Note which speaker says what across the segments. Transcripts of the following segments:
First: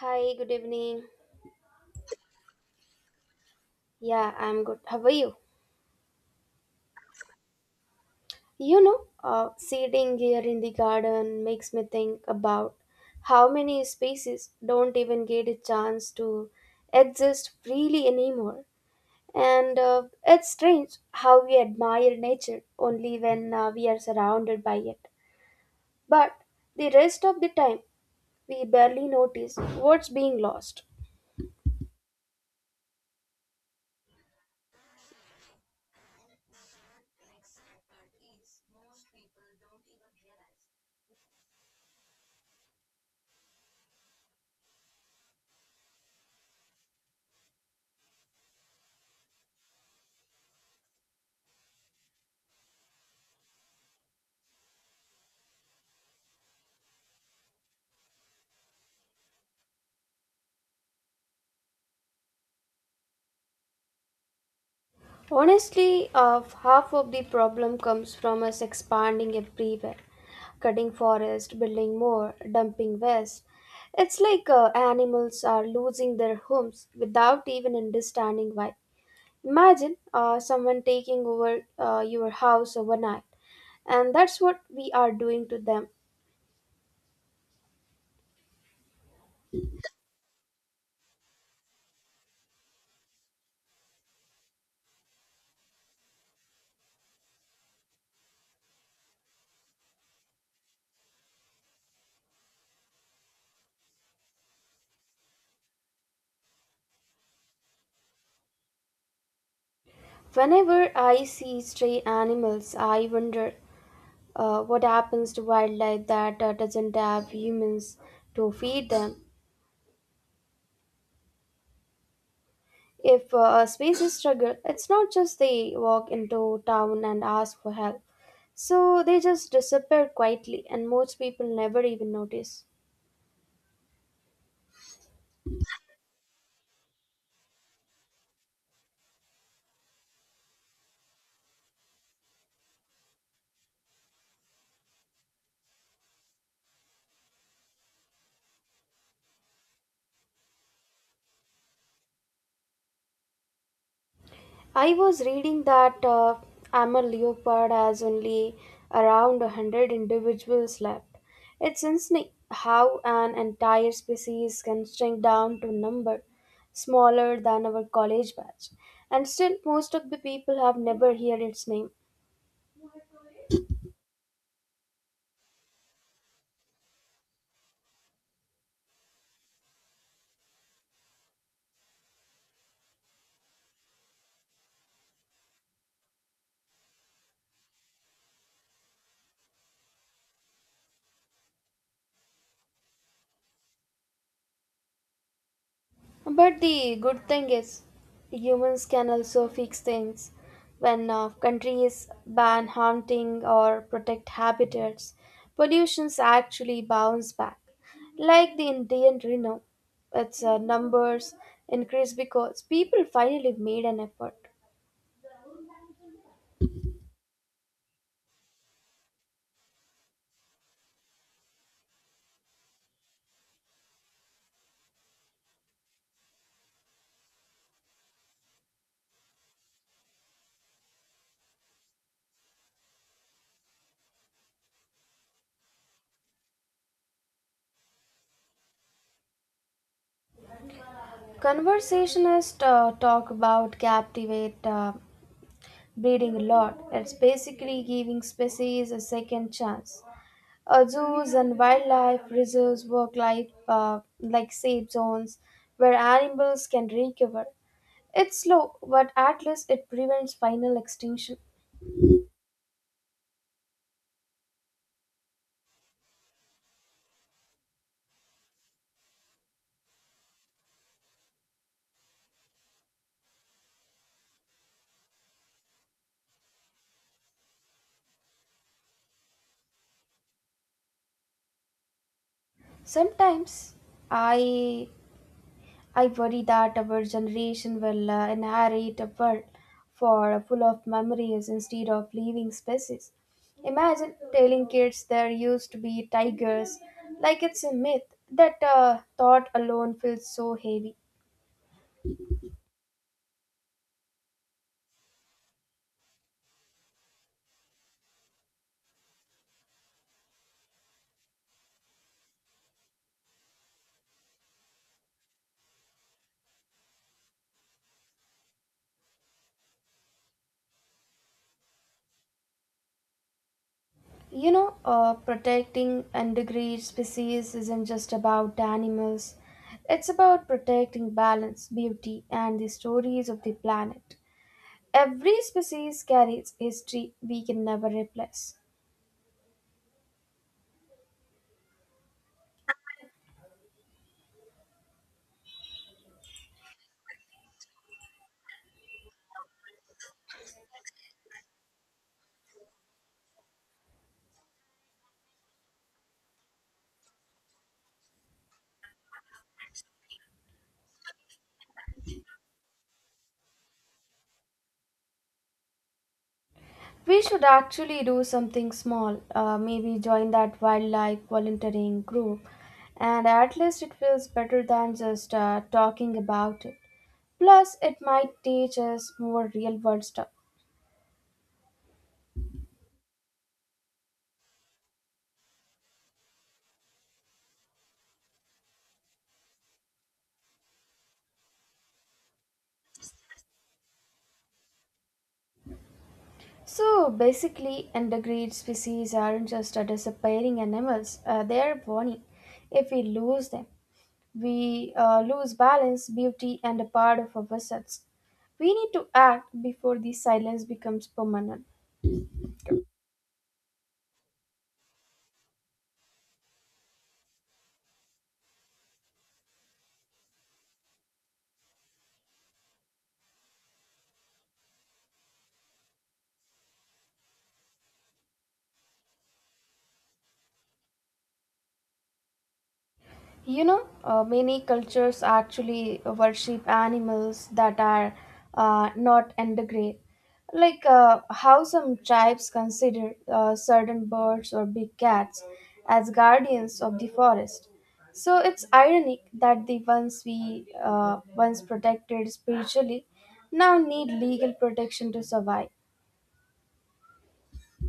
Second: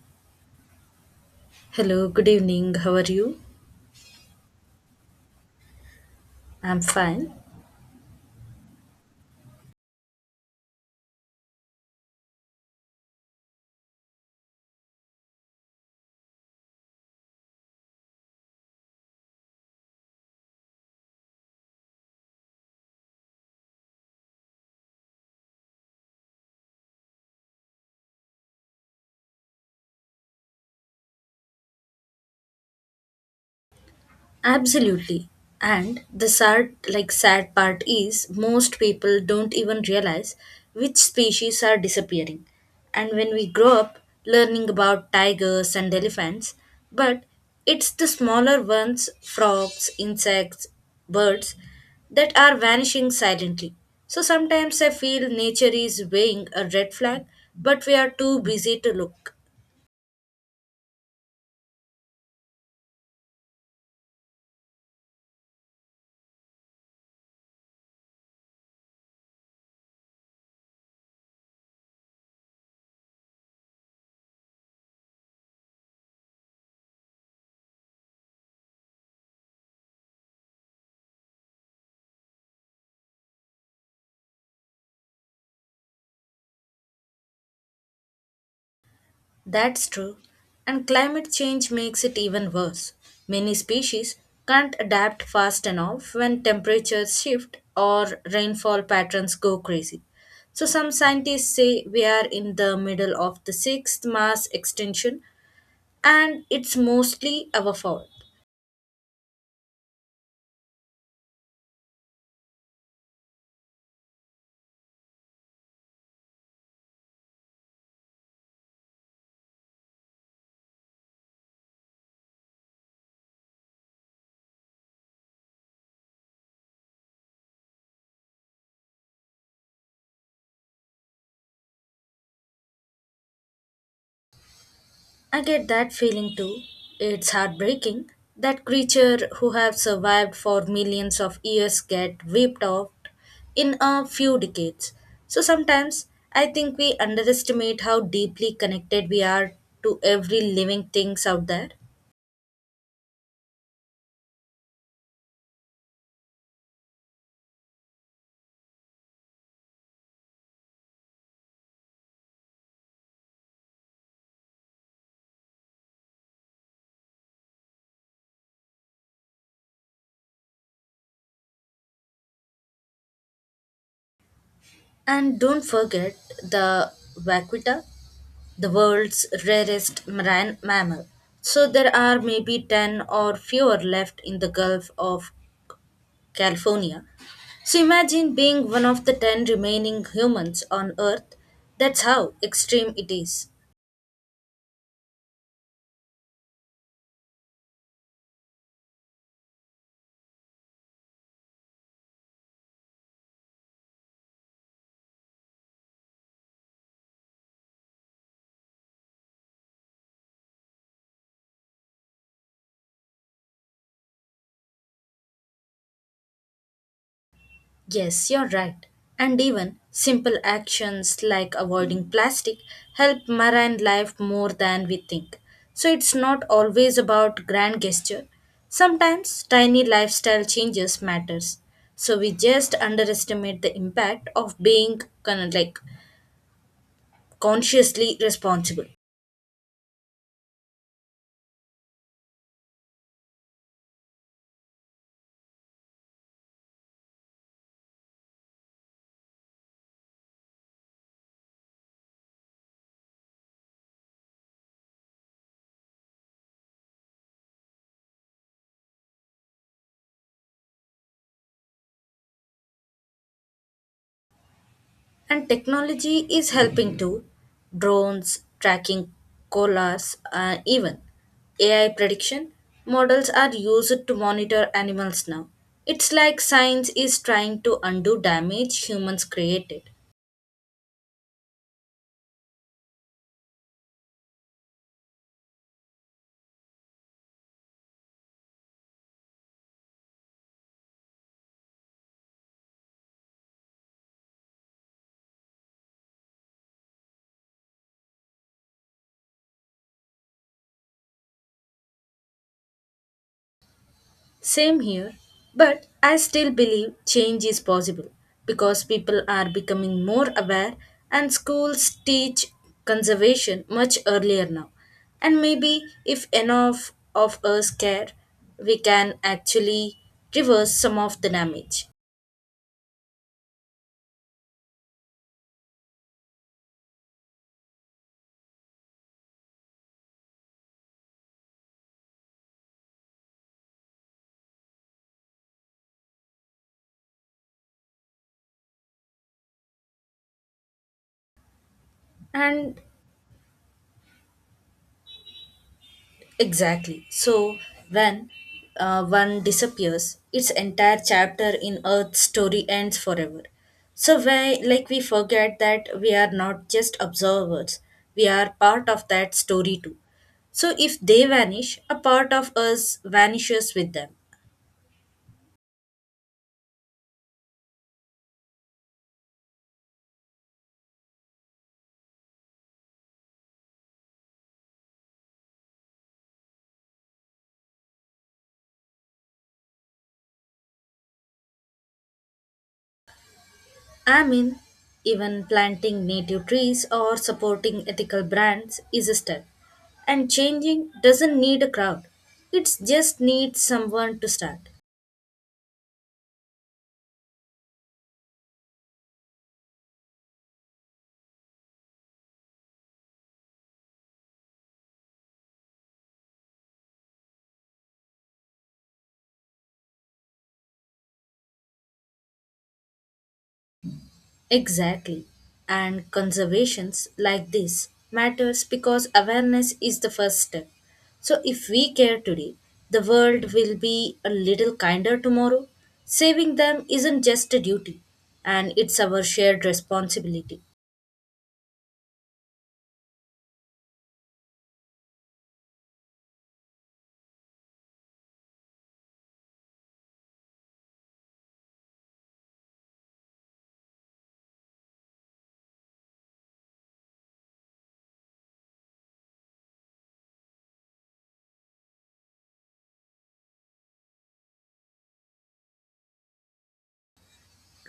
Speaker 1: Hi, good evening.
Speaker 2: Hello, good evening. How are you?
Speaker 1: Yeah, I'm good. How are you?
Speaker 2: I'm fine.
Speaker 1: Sitting here in the garden makes me think about how many species don't even get a chance to exist freely anymore. And it's strange how we admire nature only when we are surrounded by it. But the rest of the time, we barely notice what's being lost.
Speaker 2: Absolutely. And the sad part is most people don't even realize which species are disappearing. And when we grow up learning about tigers and elephants, but it's the smaller ones, frogs, insects, birds that are vanishing silently. So sometimes I feel nature is waving a red flag, but we are too busy to look.
Speaker 1: Honestly, of half of the problem comes from us expanding everywhere, cutting forest, building more, dumping waste. It's like animals are losing their homes without even understanding why. Imagine someone taking over your house overnight, and that's what we are doing to them.
Speaker 2: That's true. And climate change makes it even worse. Many species can't adapt fast enough when temperatures shift or rainfall patterns go crazy. So, some scientists say we are in the middle of the sixth mass extinction and it's mostly our fault.
Speaker 1: Whenever I see stray animals, I wonder what happens to wildlife that doesn't have humans to feed them. If a species struggle, it's not just they walk into town and ask for help. So they just disappear quietly, and most people never even notice.
Speaker 2: I get that feeling too. It's heartbreaking that creature who have survived for millions of years get wiped out in a few decades. So sometimes I think we underestimate how deeply connected we are to every living things out there.
Speaker 1: I was reading that Amur leopard has only around 100 individuals left. It's insane how an entire species can shrink down to a number smaller than our college batch. And still, most of the people have never heard its name.
Speaker 2: And don't forget the vaquita, the world's rarest marine mammal. So there are maybe 10 or fewer left in the Gulf of California. So imagine being one of the 10 remaining humans on Earth. That's how extreme it is.
Speaker 1: But the good thing is, humans can also fix things. When countries ban hunting or protect habitats, pollutions actually bounce back. Like the Indian Rhino, its numbers increase because people finally made an effort.
Speaker 2: Yes, you're right. And even simple actions like avoiding plastic help marine life more than we think. So it's not always about grand gesture. Sometimes tiny lifestyle changes matters. So we just underestimate the impact of being kind of like consciously responsible.
Speaker 1: Conversationists talk about captivate breeding a lot. It's basically giving species a second chance. Zoos and wildlife reserves work like safe zones where animals can recover. It's slow, but at least it prevents final extinction.
Speaker 2: And technology is helping too. Drones, tracking koalas, even AI prediction models are used to monitor animals now. It's like science is trying to undo damage humans created.
Speaker 1: Sometimes I I worry that our generation will inherit a world for full of memories instead of living species. Imagine telling kids there used to be tigers, like it's a myth. That thought alone feels so heavy.
Speaker 2: Same here, but I still believe change is possible because people are becoming more aware and schools teach conservation much earlier now. And maybe if enough of us care, we can actually reverse some of the damage.
Speaker 1: Protecting endangered species isn't just about the animals. It's about protecting balance, beauty, and the stories of the planet. Every species carries history we can never replace.
Speaker 2: And exactly. So when one disappears, its entire chapter in Earth's story ends forever. So why, like we forget that we are not just observers; we are part of that story too. So if they vanish, a part of us vanishes with them.
Speaker 1: We should actually do something small, maybe join that wildlife volunteering group, and at least it feels better than just talking about it. Plus, it might teach us more real world stuff.
Speaker 2: I mean, even planting native trees or supporting ethical brands is a step. And changing doesn't need a crowd; it just needs someone to start.
Speaker 1: So basically, endangered species aren't just a disappearing animals, they are warning. If we lose them, we lose balance, beauty, and a part of ourselves. We need to act before the silence becomes permanent.
Speaker 2: Exactly. And conservations like this matters because awareness is the first step. So if we care today, the world will be a little kinder tomorrow. Saving them isn't just a duty and it's our shared responsibility.
Speaker 1: Many cultures actually worship animals that are not endangered, like how some tribes consider certain birds or big cats as guardians of the forest. So it's ironic that the ones we once protected spiritually now need legal protection to survive.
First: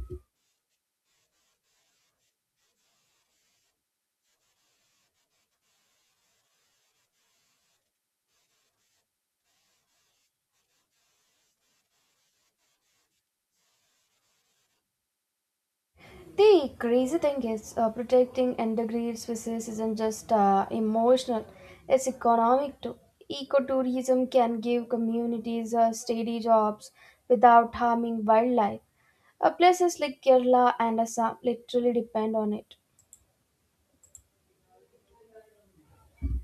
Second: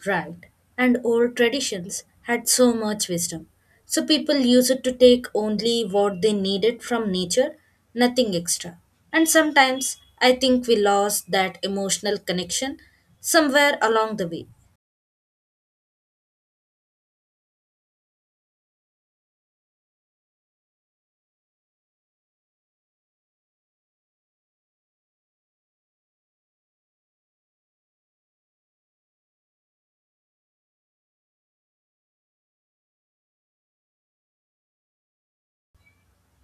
Speaker 2: Right. And old traditions had so much wisdom. So people used to take only what they needed from nature, nothing extra. And sometimes I think we lost that emotional connection somewhere along the way.
Speaker 1: The crazy thing is, protecting endangered species isn't just emotional, it's economic too. Ecotourism can give communities steady jobs without harming wildlife. Places like Kerala and Assam literally depend on it.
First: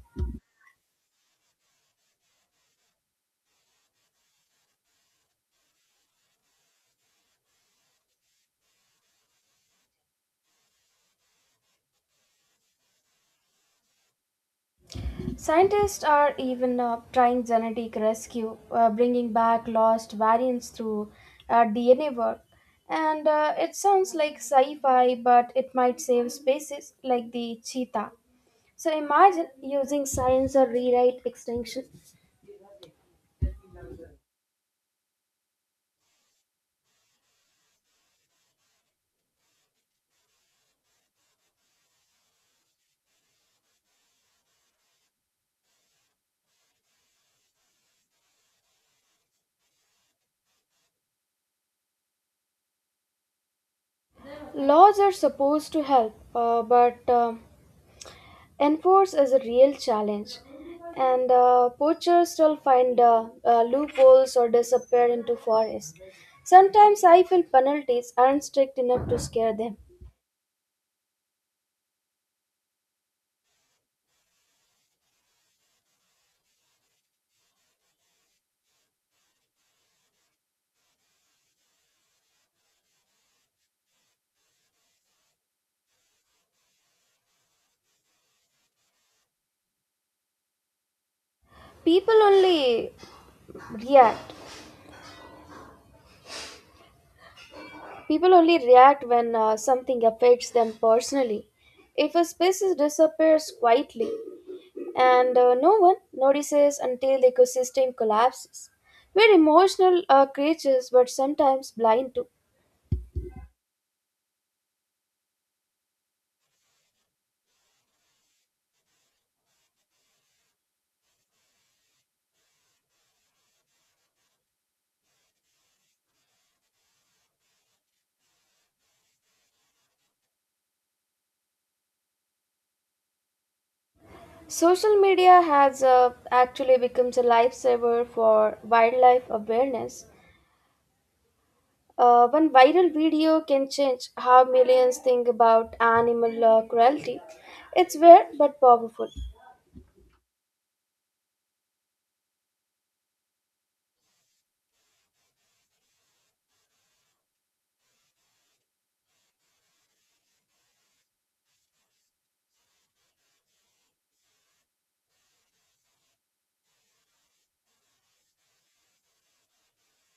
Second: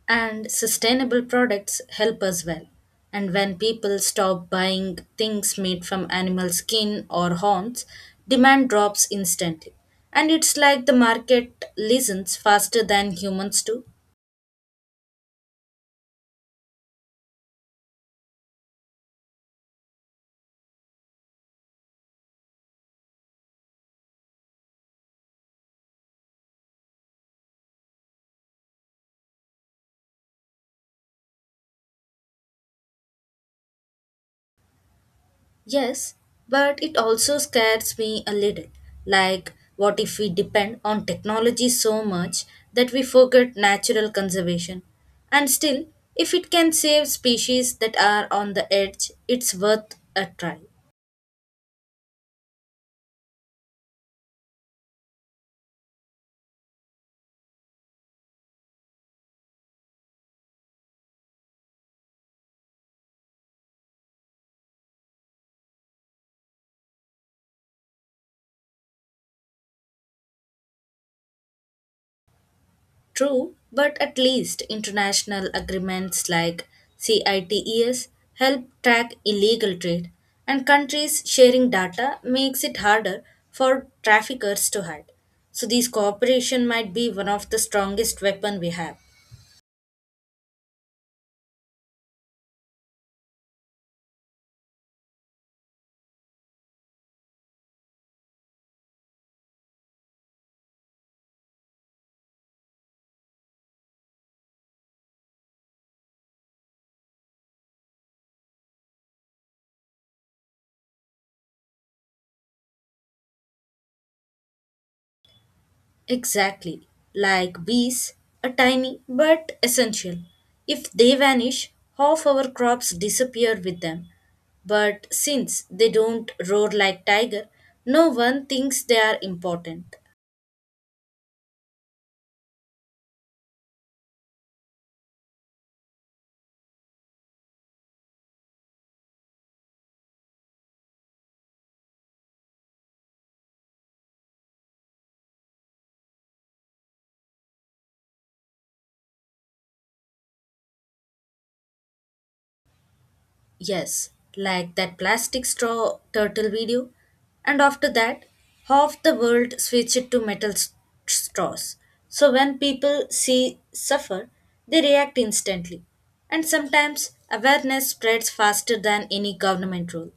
Speaker 2: And sustainable products help us well. And when people stop buying things made from animal skin or horns, demand drops instantly. And it's like the market listens faster than humans do.
Speaker 1: Scientists are even trying genetic rescue, bringing back lost variants through DNA work. And it sounds like sci fi, but it might save species like the cheetah. So imagine using science or rewrite extinction.
Speaker 2: Yes, but it also scares me a little. Like, what if we depend on technology so much that we forget natural conservation? And still, if it can save species that are on the edge, it's worth a try.
Speaker 1: Laws are supposed to help, but enforce is a real challenge. And poachers still find loopholes or disappear into forests. Sometimes I feel penalties aren't strict enough to scare them.
Speaker 2: True, but at least international agreements like CITES help track illegal trade, and countries sharing data makes it harder for traffickers to hide. So, these cooperation might be one of the strongest weapon we have.
Speaker 1: People only react. People only react when something affects them personally. If a species disappears quietly, and no one notices until the ecosystem collapses. We're emotional creatures, but sometimes blind too.
Speaker 2: Exactly. Like bees, are tiny but essential. If they vanish, half our crops disappear with them. But since they don't roar like tiger, no one thinks they are important.
Speaker 1: Social media has actually become a lifesaver for wildlife awareness. One viral video can change how millions think about animal cruelty. It's weird but powerful.
Speaker 2: Yes, like that plastic straw turtle video. And after that, half the world switched to metal straws. So when people see suffer, they react instantly. And sometimes awareness spreads faster than any government rule.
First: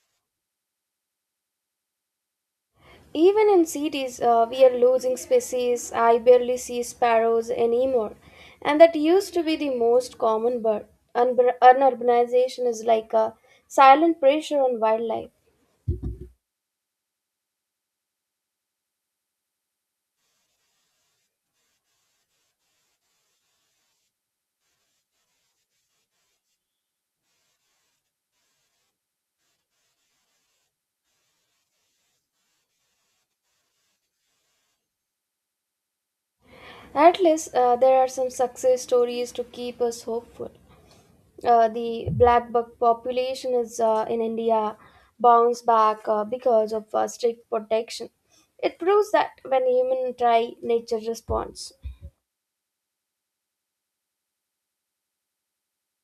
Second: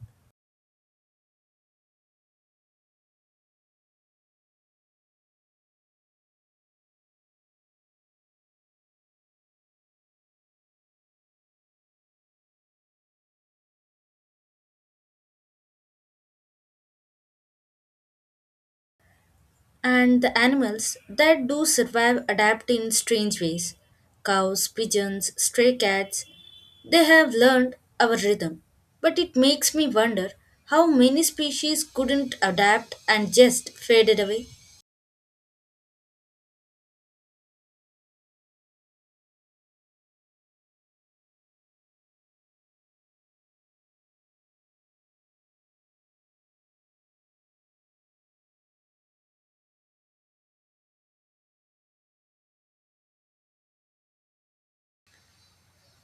Speaker 1: Even in cities, we are losing species. I barely see sparrows anymore, and that used to be the most common bird. Unurbanization is like a silent pressure on wildlife.
Speaker 2: And the animals that do survive adapt in strange ways. Cows, pigeons, stray cats, they have learned our rhythm, but it makes me wonder how many species couldn't adapt and just faded away.
Speaker 1: At least there are some success stories to keep us hopeful. The black buck population is in India bounce back because of strict protection. It proves that when humans try, nature responds.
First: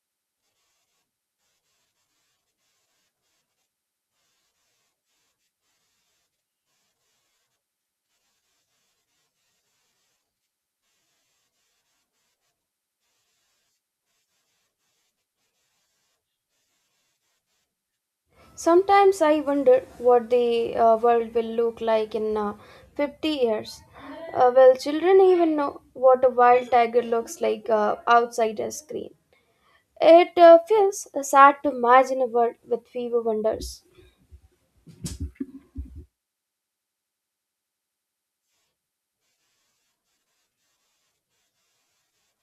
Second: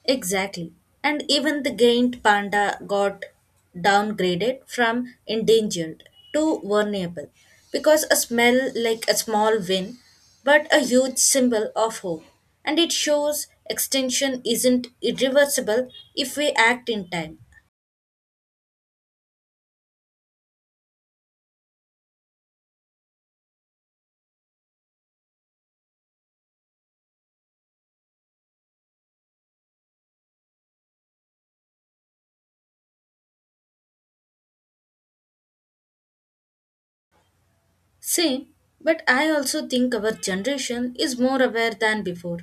Speaker 2: Exactly. And even the giant panda got downgraded from endangered to vulnerable because a smell like a small win, but a huge symbol of hope. And it shows extinction isn't irreversible if we act in time.
Speaker 1: Sometimes I wonder what the world will look like in 50 years. Will children even know what a wild tiger looks like outside a screen? It feels sad to imagine a world with fewer wonders.
Speaker 2: Same, but I also think our generation is more aware than before.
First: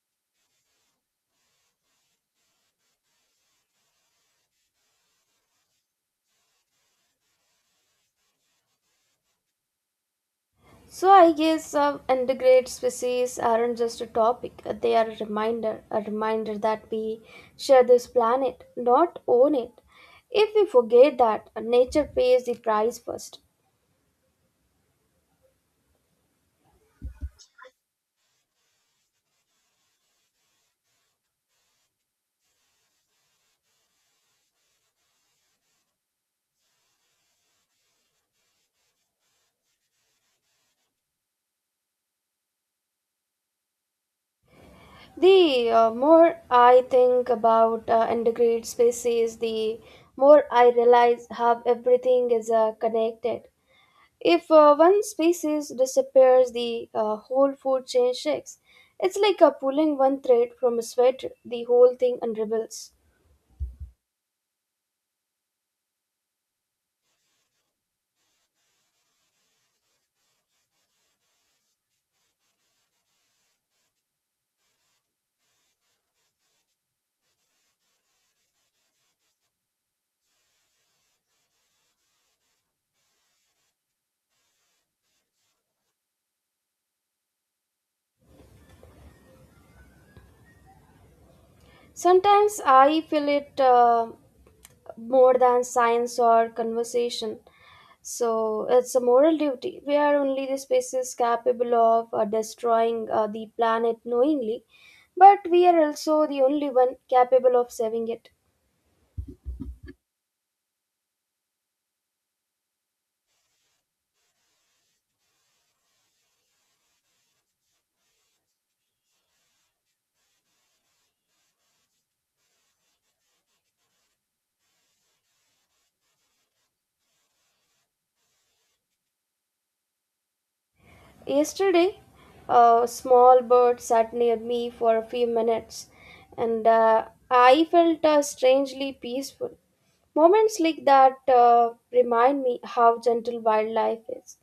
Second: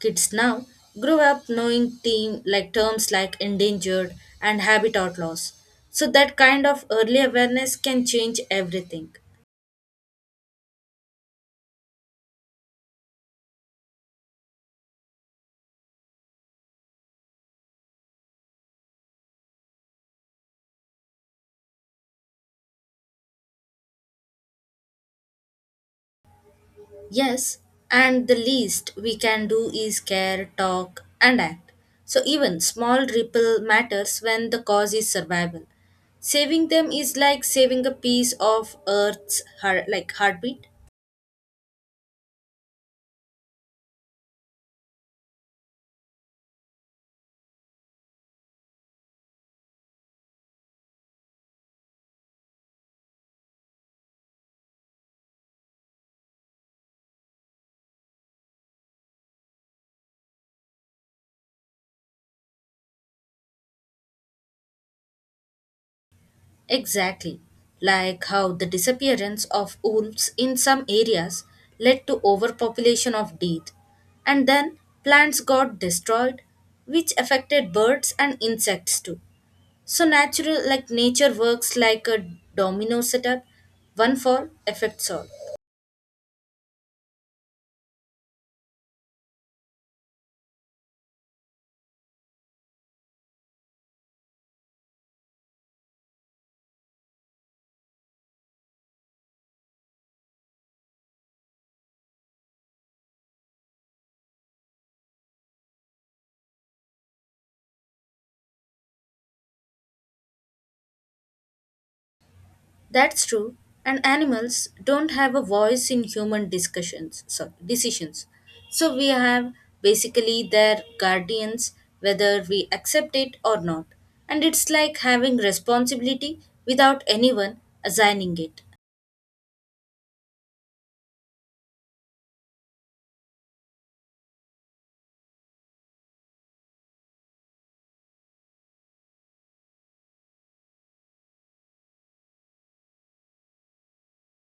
Speaker 2: Kids now grow up knowing team like terms like endangered and habitat loss. So that kind of early awareness can change everything.
Speaker 1: So I guess endangered species aren't just a topic; they are a reminder that we share this planet, not own it. If we forget that, nature pays the price first.
Speaker 2: Yes, and the least we can do is care, talk and act. So even small ripple matters when the cause is survival. Saving them is like saving a piece of earth's heartbeat.
Speaker 1: The more I think about integrated species, the more I realize how everything is connected. If one species disappears, the whole food chain shakes. It's like pulling one thread from a sweater, the whole thing unravels.
Speaker 2: Exactly, like how the disappearance of wolves in some areas led to overpopulation of deer, and then plants got destroyed, which affected birds and insects too. So natural like nature works like a domino setup, one fall affects all.
Speaker 1: Sometimes I feel it more than science or conversation. So it's a moral duty. We are only the species capable of destroying the planet knowingly, but we are also the only one capable of saving it.
Speaker 2: That's true. And animals don't have a voice in human decisions. So we have basically their guardians, whether we accept it or not. And it's like having responsibility without anyone assigning it.
Speaker 1: Yesterday, a small bird sat near me for a few minutes, and I felt strangely peaceful. Moments like that remind me how gentle wildlife is,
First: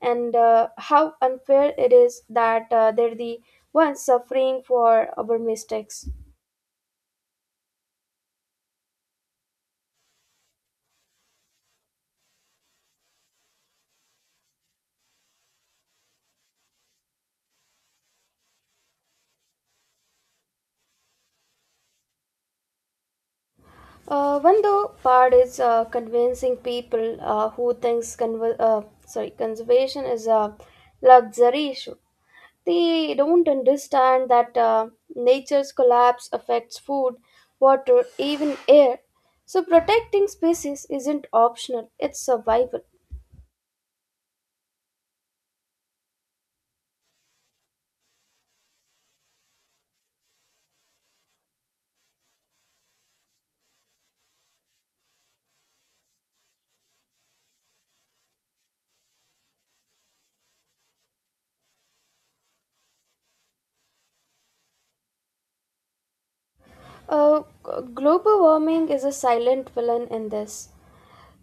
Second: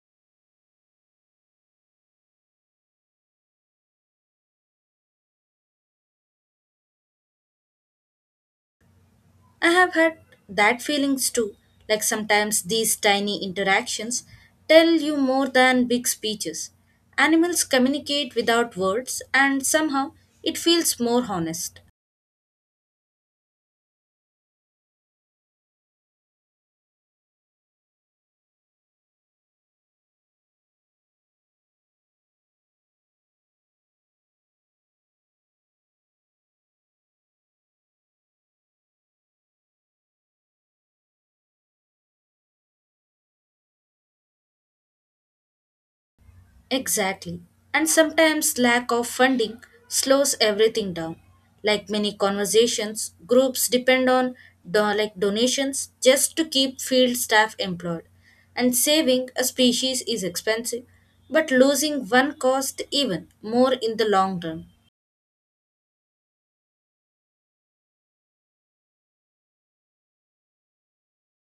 Speaker 1: and how unfair it is that they're the ones suffering for our mistakes.
Speaker 2: I have had that feelings too. Like sometimes these tiny interactions tell you more than big speeches. Animals communicate without words, and somehow it feels more honest.
Speaker 1: One though part is convincing people who thinks conver- sorry conservation is a luxury issue. They don't understand that nature's collapse affects food, water, even air. So protecting species isn't optional, it's survival.
Speaker 2: Exactly. And sometimes lack of funding slows everything down. Like many conversations, groups depend on donations just to keep field staff employed. And saving a species is expensive, but losing one cost even more in the long run.
Speaker 1: Uh, g- Global warming is a silent villain in this.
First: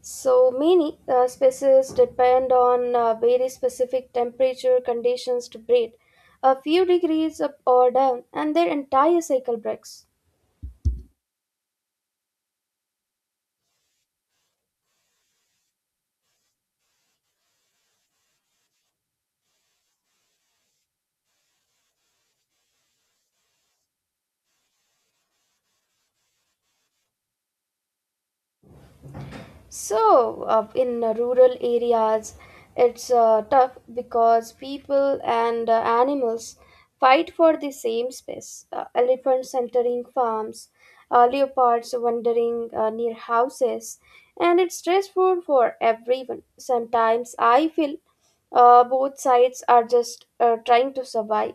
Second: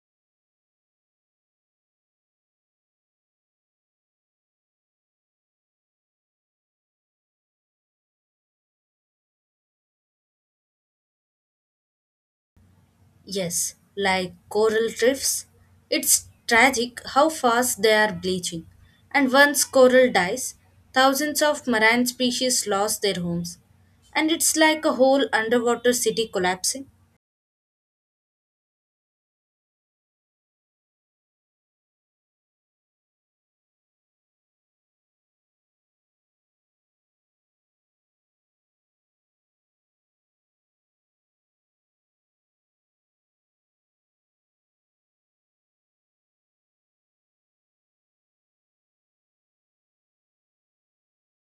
Speaker 1: So many species depend on very specific temperature conditions to breed. A few degrees up or down, and their entire cycle breaks.
Speaker 2: Yes, like coral reefs, it's tragic how fast they are bleaching. And once coral dies, thousands of marine species lost their homes. And it's like a whole underwater city collapsing.
Speaker 1: So, in rural areas, it's tough because people and animals fight for the same space. Elephants entering farms, leopards wandering near houses, and it's stressful for everyone. Sometimes I feel both sides are just trying to survive.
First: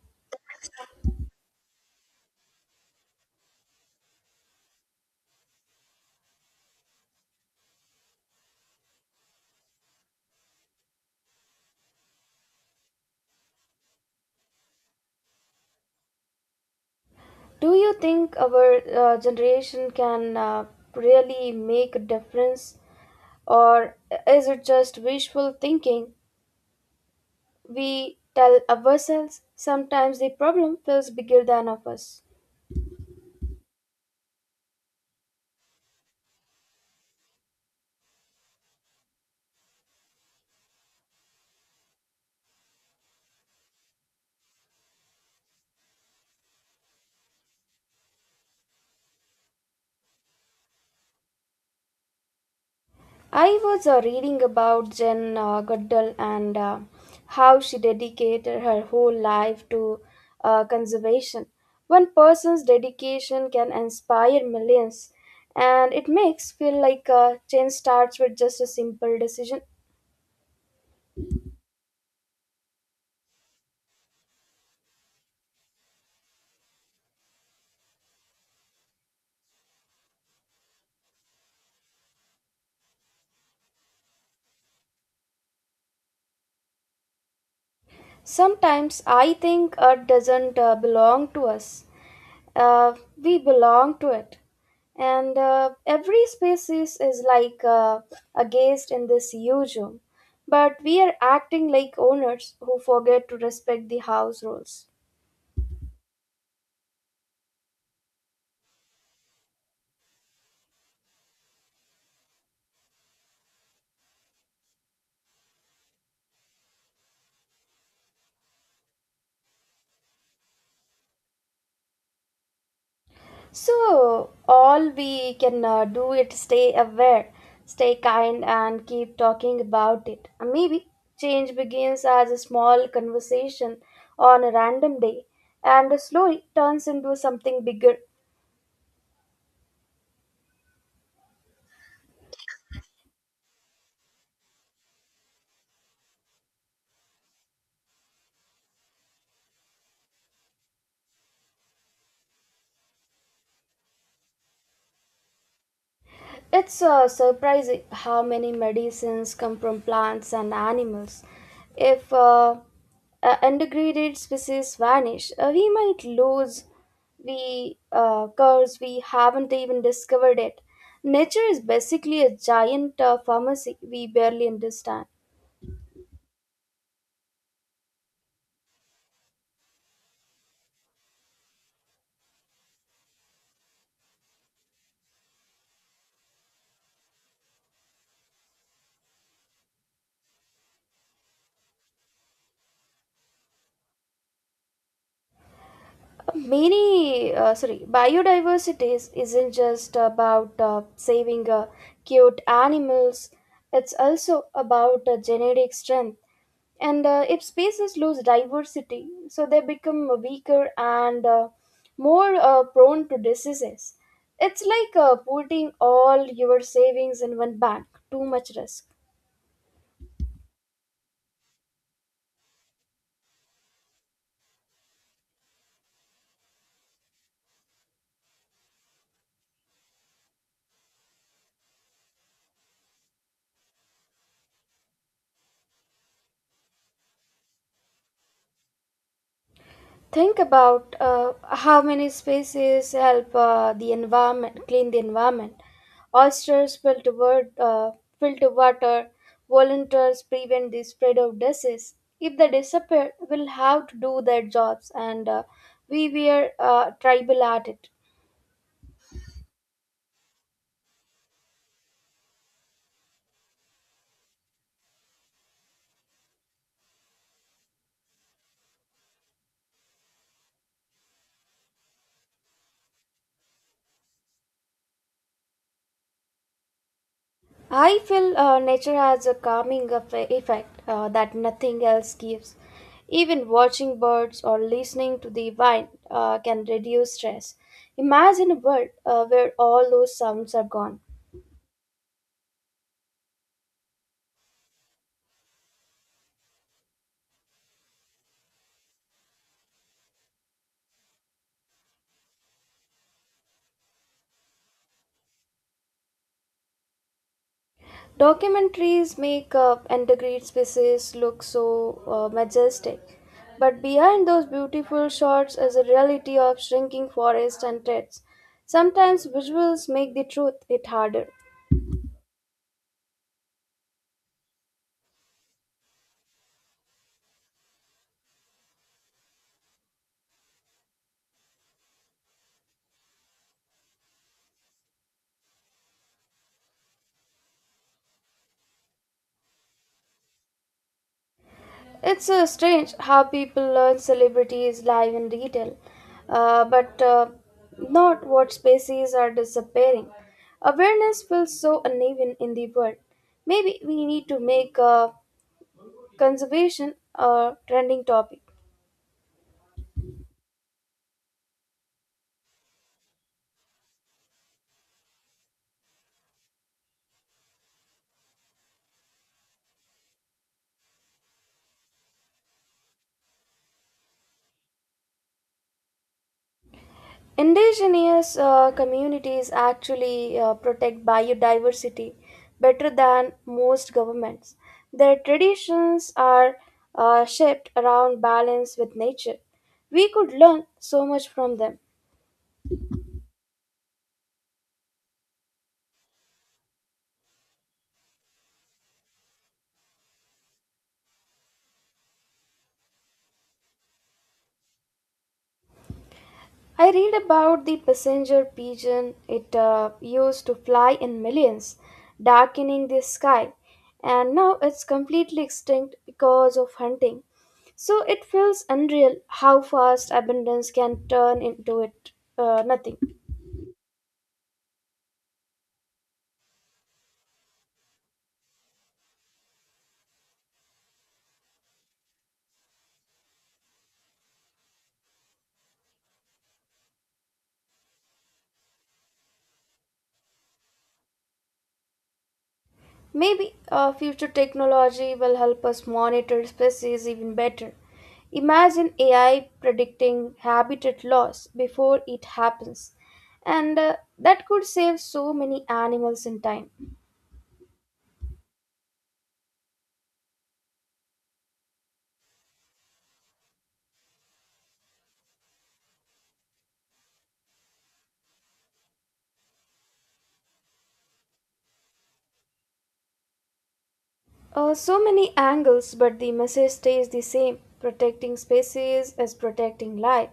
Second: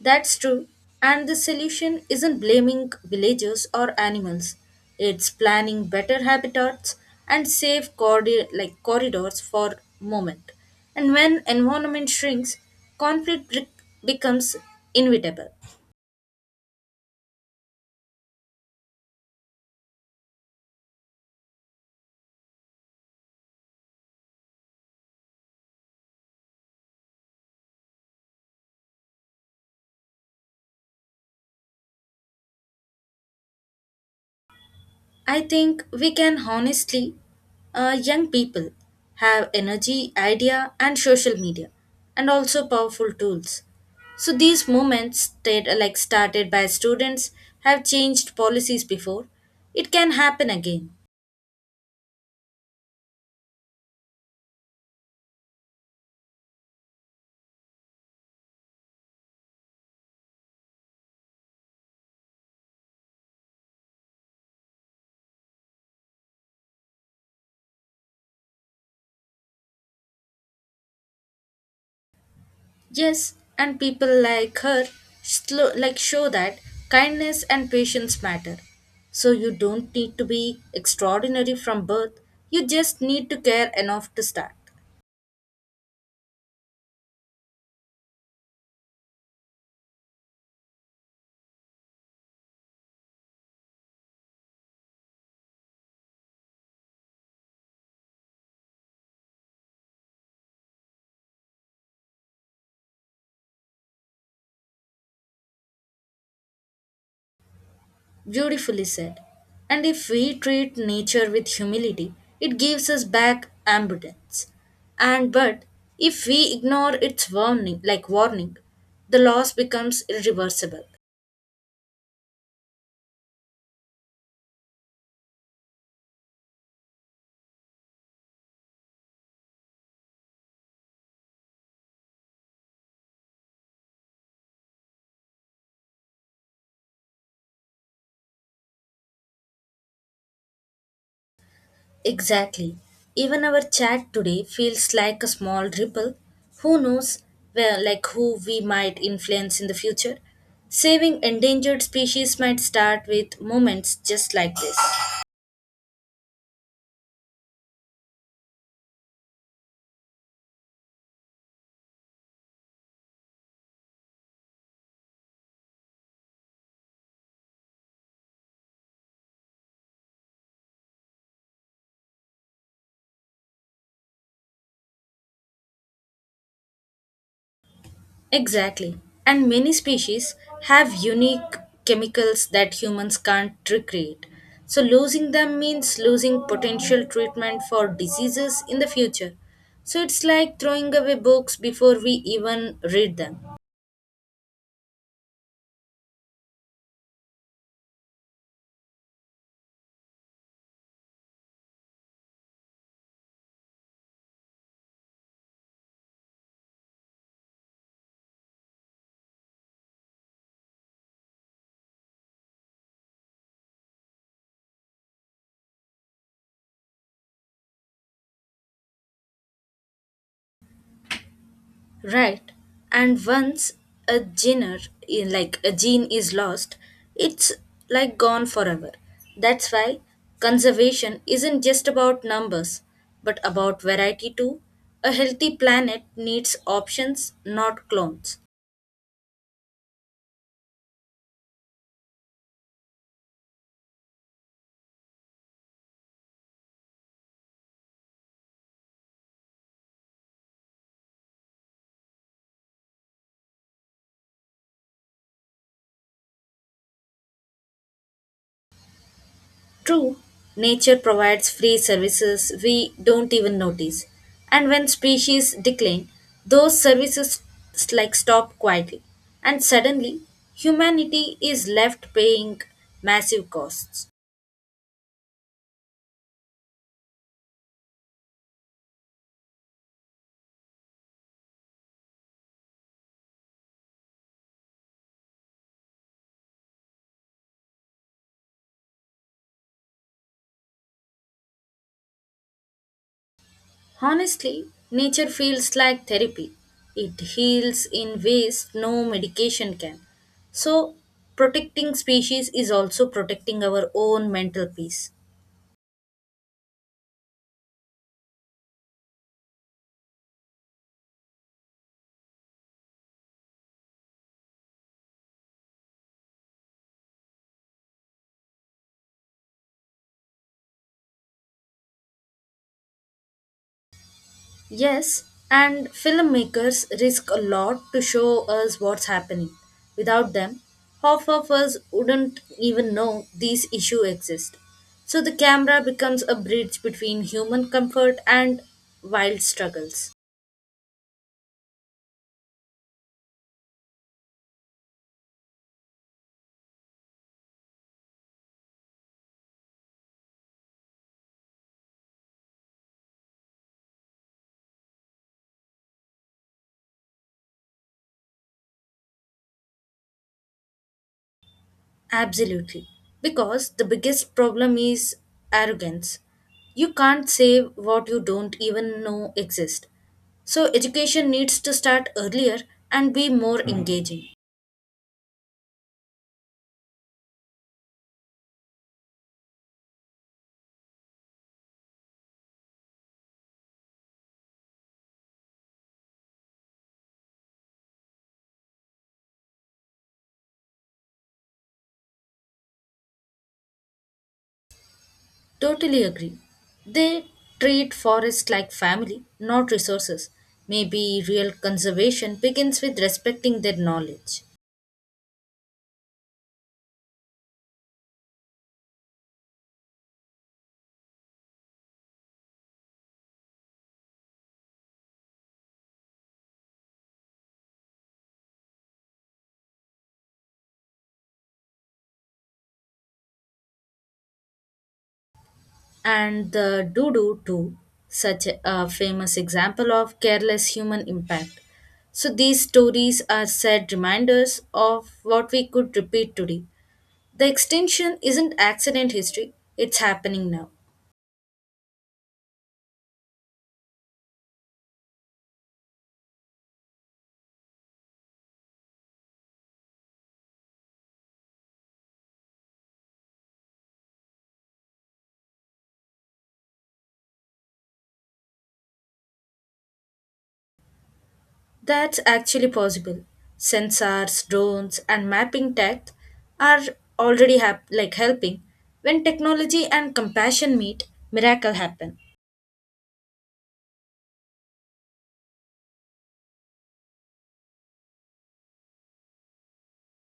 Speaker 2: That's true. And the solution isn't blaming villagers or animals. It's planning better habitats and safe corridors for moment. And when environment shrinks, conflict becomes inevitable.
Speaker 1: Do you think our generation can really make a difference? Or is it just wishful thinking we tell ourselves? Sometimes the problem feels bigger than of us.
Speaker 2: I think we can honestly, young people have energy, idea, and social media, and also powerful tools. So these movements, stayed, like started by students, have changed policies before. It can happen again.
Speaker 1: I was reading about Jen Goodall and how she dedicated her whole life to conservation. One person's dedication can inspire millions, and it makes feel like a change starts with just a simple decision.
Speaker 2: Yes, and people like her, slow, like show that kindness and patience matter. So you don't need to be extraordinary from birth. You just need to care enough to start.
Speaker 1: Sometimes I think art doesn't belong to us. uh, we belong to it, and every species is like a guest in this huge room, but we are acting like owners who forget to respect the house rules.
Speaker 2: Beautifully said. And if we treat nature with humility, it gives us back abundance. And but if we ignore its warning, the loss becomes irreversible.
Speaker 1: So all we can do is stay aware, stay kind, and keep talking about it. And maybe change begins as a small conversation on a random day and slowly turns into something bigger.
Speaker 2: Exactly. Even our chat today feels like a small ripple. Who knows where, like who we might influence in the future? Saving endangered species might start with moments just like this.
Speaker 1: It's surprising how many medicines come from plants and animals. If endangered species vanish, we might lose the curves we haven't even discovered it. Nature is basically a giant pharmacy we barely understand.
Speaker 2: Exactly. And many species have unique chemicals that humans can't recreate. So losing them means losing potential treatment for diseases in the future. So it's like throwing away books before we even read them.
Speaker 1: Many sorry Biodiversity isn't just about saving cute animals. It's also about genetic strength, and if species lose diversity, so they become weaker and more prone to diseases. It's like putting all your savings in one bank. Too much risk.
Speaker 2: Right. And once a gene, a gene is lost, it's like gone forever. That's why conservation isn't just about numbers, but about variety too. A healthy planet needs options, not clones.
Speaker 1: Think about how many species help the environment clean the environment. Oysters filter water. Volunteers prevent the spread of disease. If they disappear, we'll have to do their jobs, and we were tribal at it.
Speaker 2: True, nature provides free services we don't even notice. And when species decline, those services s- like stop quietly. And suddenly, humanity is left paying massive costs.
Speaker 1: I feel nature has a calming effect that nothing else gives. Even watching birds or listening to the wind can reduce stress. Imagine a world where all those sounds are gone.
Speaker 2: Honestly, nature feels like therapy. It heals in ways no medication can. So, protecting species is also protecting our own mental peace.
Speaker 1: Documentaries make endangered species look so majestic, but behind those beautiful shots is a reality of shrinking forests and threats. Sometimes visuals make the truth hit harder.
Speaker 2: Yes, and filmmakers risk a lot to show us what's happening. Without them, half of us wouldn't even know these issues exist. So the camera becomes a bridge between human comfort and wild struggles.
Speaker 1: It's strange how people learn celebrities live in detail, but not what species are disappearing. Awareness feels so uneven in the world. Maybe we need to make conservation a trending topic.
Speaker 2: Absolutely. Because the biggest problem is arrogance. You can't save what you don't even know exists. So education needs to start earlier and be more engaging.
Speaker 1: Indigenous communities actually protect biodiversity better than most governments. Their traditions are shaped around balance with nature. We could learn so much from them.
Speaker 2: Totally agree. They treat forests like family, not resources. Maybe real conservation begins with respecting their knowledge.
Speaker 1: I read about the passenger pigeon. It used to fly in millions, darkening the sky, and now it's completely extinct because of hunting. So it feels unreal how fast abundance can turn into it nothing.
Speaker 2: And the doo doo too, such a famous example of careless human impact. So these stories are sad reminders of what we could repeat today. The extinction isn't accident history, it's happening now.
Speaker 1: Maybe future technology will help us monitor species even better. Imagine AI predicting habitat loss before it happens. And that could save so many animals in time.
Speaker 2: That's actually possible. Sensors, drones, and mapping tech are already helping. When technology and compassion meet, miracle happen.
Speaker 1: So many angles, but the message stays the same: protecting species is protecting life.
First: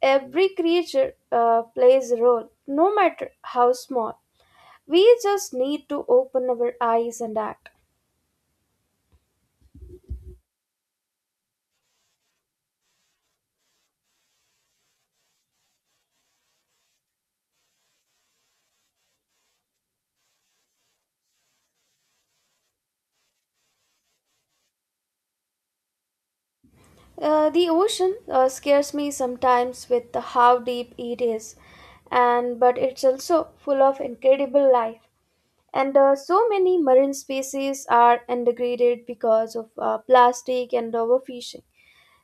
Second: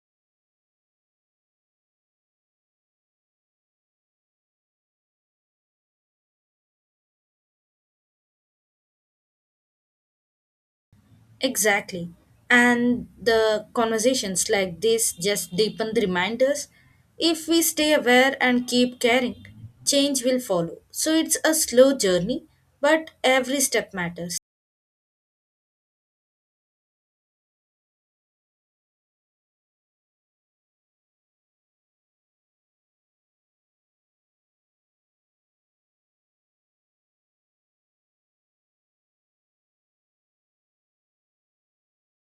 Speaker 1: Every creature plays a role, no matter how small. We just need to open our eyes and act.
Speaker 2: Exactly. And the conversations like this just deepen the reminders. If we stay aware and keep caring, change will follow. So it's a slow journey, but every step matters.
Speaker 1: The ocean scares me sometimes with the how deep it is, and but it's also full of incredible life. And so many marine species are degraded because of plastic and overfishing.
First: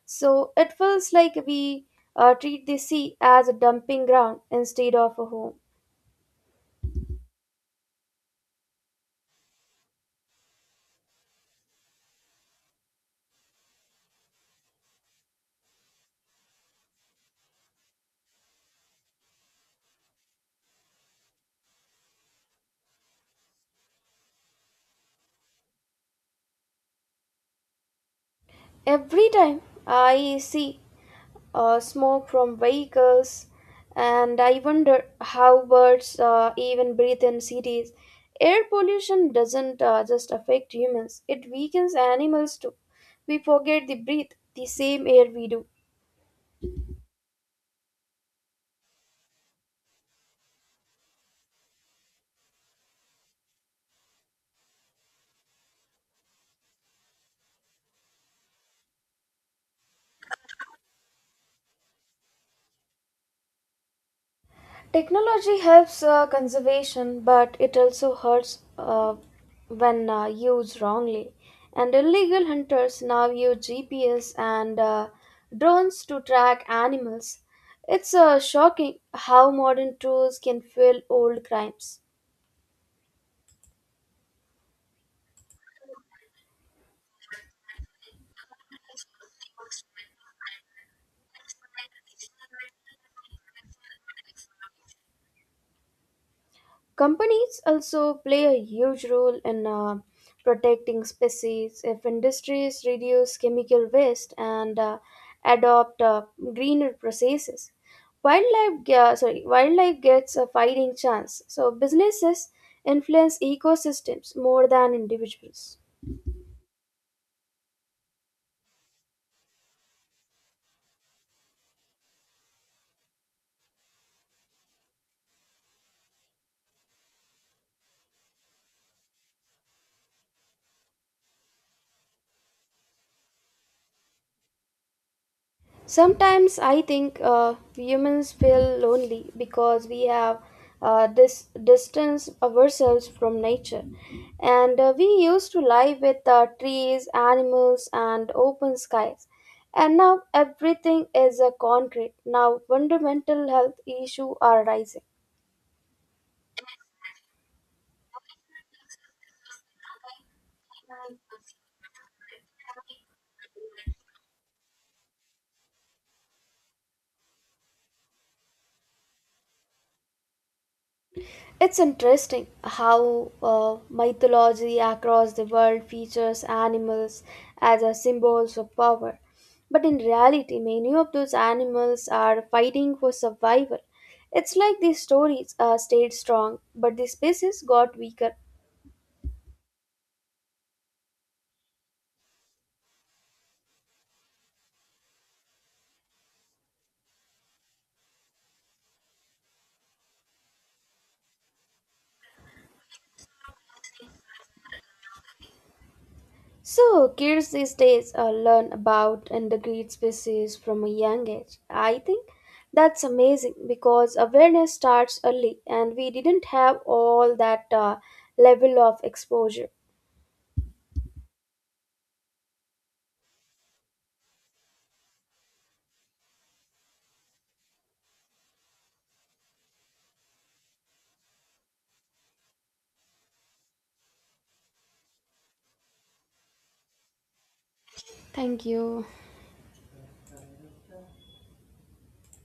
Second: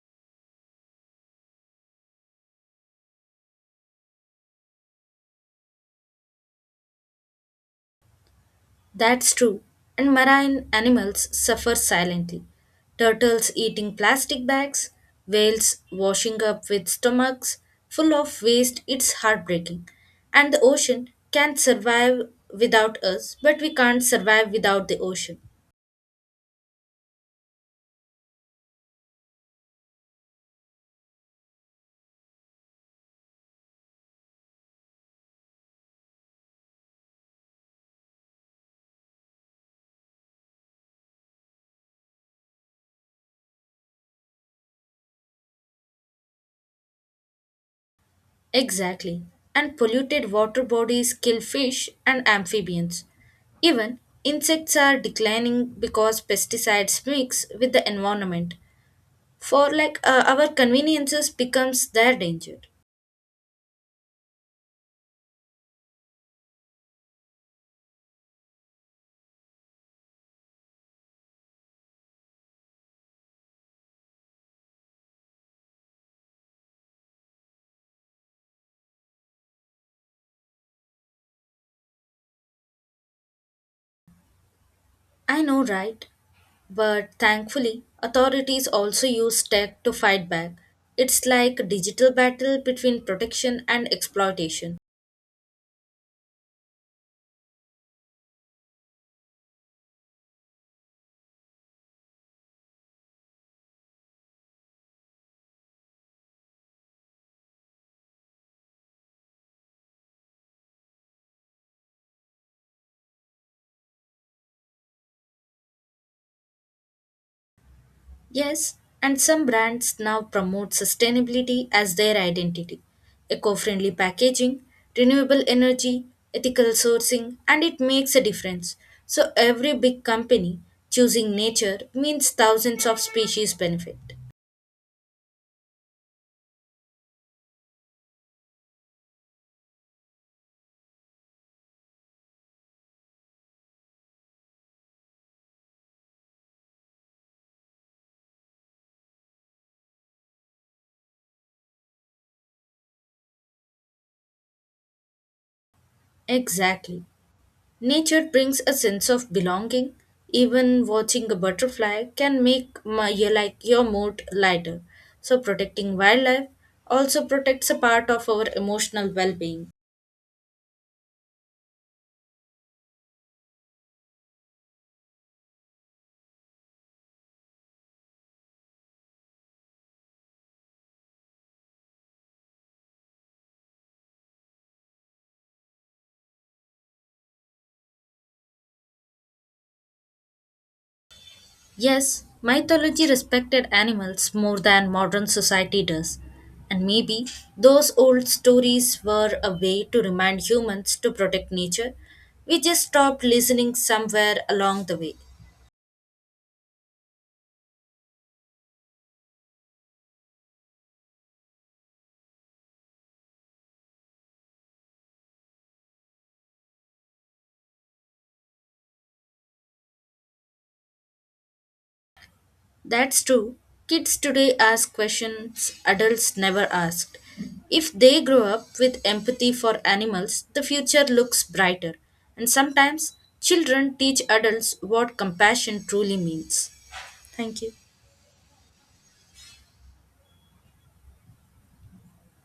Speaker 1: So it feels like we treat the sea as a dumping ground instead of a home.
Speaker 2: That's true. And marine animals suffer silently. Turtles eating plastic bags, whales washing up with stomachs full of waste, it's heartbreaking. And the ocean can survive without us, but we can't survive without the ocean.
Speaker 1: Every time I see smoke from vehicles, and I wonder how birds even breathe in cities. Air pollution doesn't just affect humans, it weakens animals too. We forget they breathe the same air we do.
Speaker 2: Exactly. And polluted water bodies kill fish and amphibians. Even insects are declining because pesticides mix with the environment. For like our conveniences becomes their danger.
Speaker 1: Technology helps conservation, but it also hurts when used wrongly. And illegal hunters now use GPS and drones to track animals. It's shocking how modern tools can fuel old crimes.
Speaker 2: I know, right? But thankfully, authorities also use tech to fight back. It's like a digital battle between protection and exploitation.
Speaker 1: Companies also play a huge role in protecting species. If industries reduce chemical waste and adopt greener processes, wildlife ge- sorry wildlife gets a fighting chance. So businesses influence ecosystems more than individuals.
Speaker 2: Yes, and some brands now promote sustainability as their identity. Eco-friendly packaging, renewable energy, ethical sourcing, and it makes a difference. So every big company choosing nature means thousands of species benefit.
Speaker 1: Sometimes I think humans feel lonely because we have distance ourselves from nature, and we used to live with trees, animals, and open skies. And now everything is a concrete. Now fundamental health issues are rising.
Speaker 2: Exactly. Nature brings a sense of belonging. Even watching a butterfly can make my, your, like your mood lighter. So protecting wildlife also protects a part of our emotional well-being.
Speaker 1: It's interesting how mythology across the world features animals as a symbols of power. But in reality, many of those animals are fighting for survival. It's like these stories stayed strong, but the species got weaker.
Speaker 2: Yes, mythology respected animals more than modern society does. And maybe those old stories were a way to remind humans to protect nature. We just stopped listening somewhere along the way.
Speaker 1: So, kids these days learn about endangered species from a young age. I think that's amazing because awareness starts early and we didn't have all that level of exposure.
Speaker 2: That's true. Kids today ask questions adults never asked. If they grow up with empathy for animals, the future looks brighter. And sometimes children teach adults what compassion truly means. Thank you.
Speaker 1: Thank you.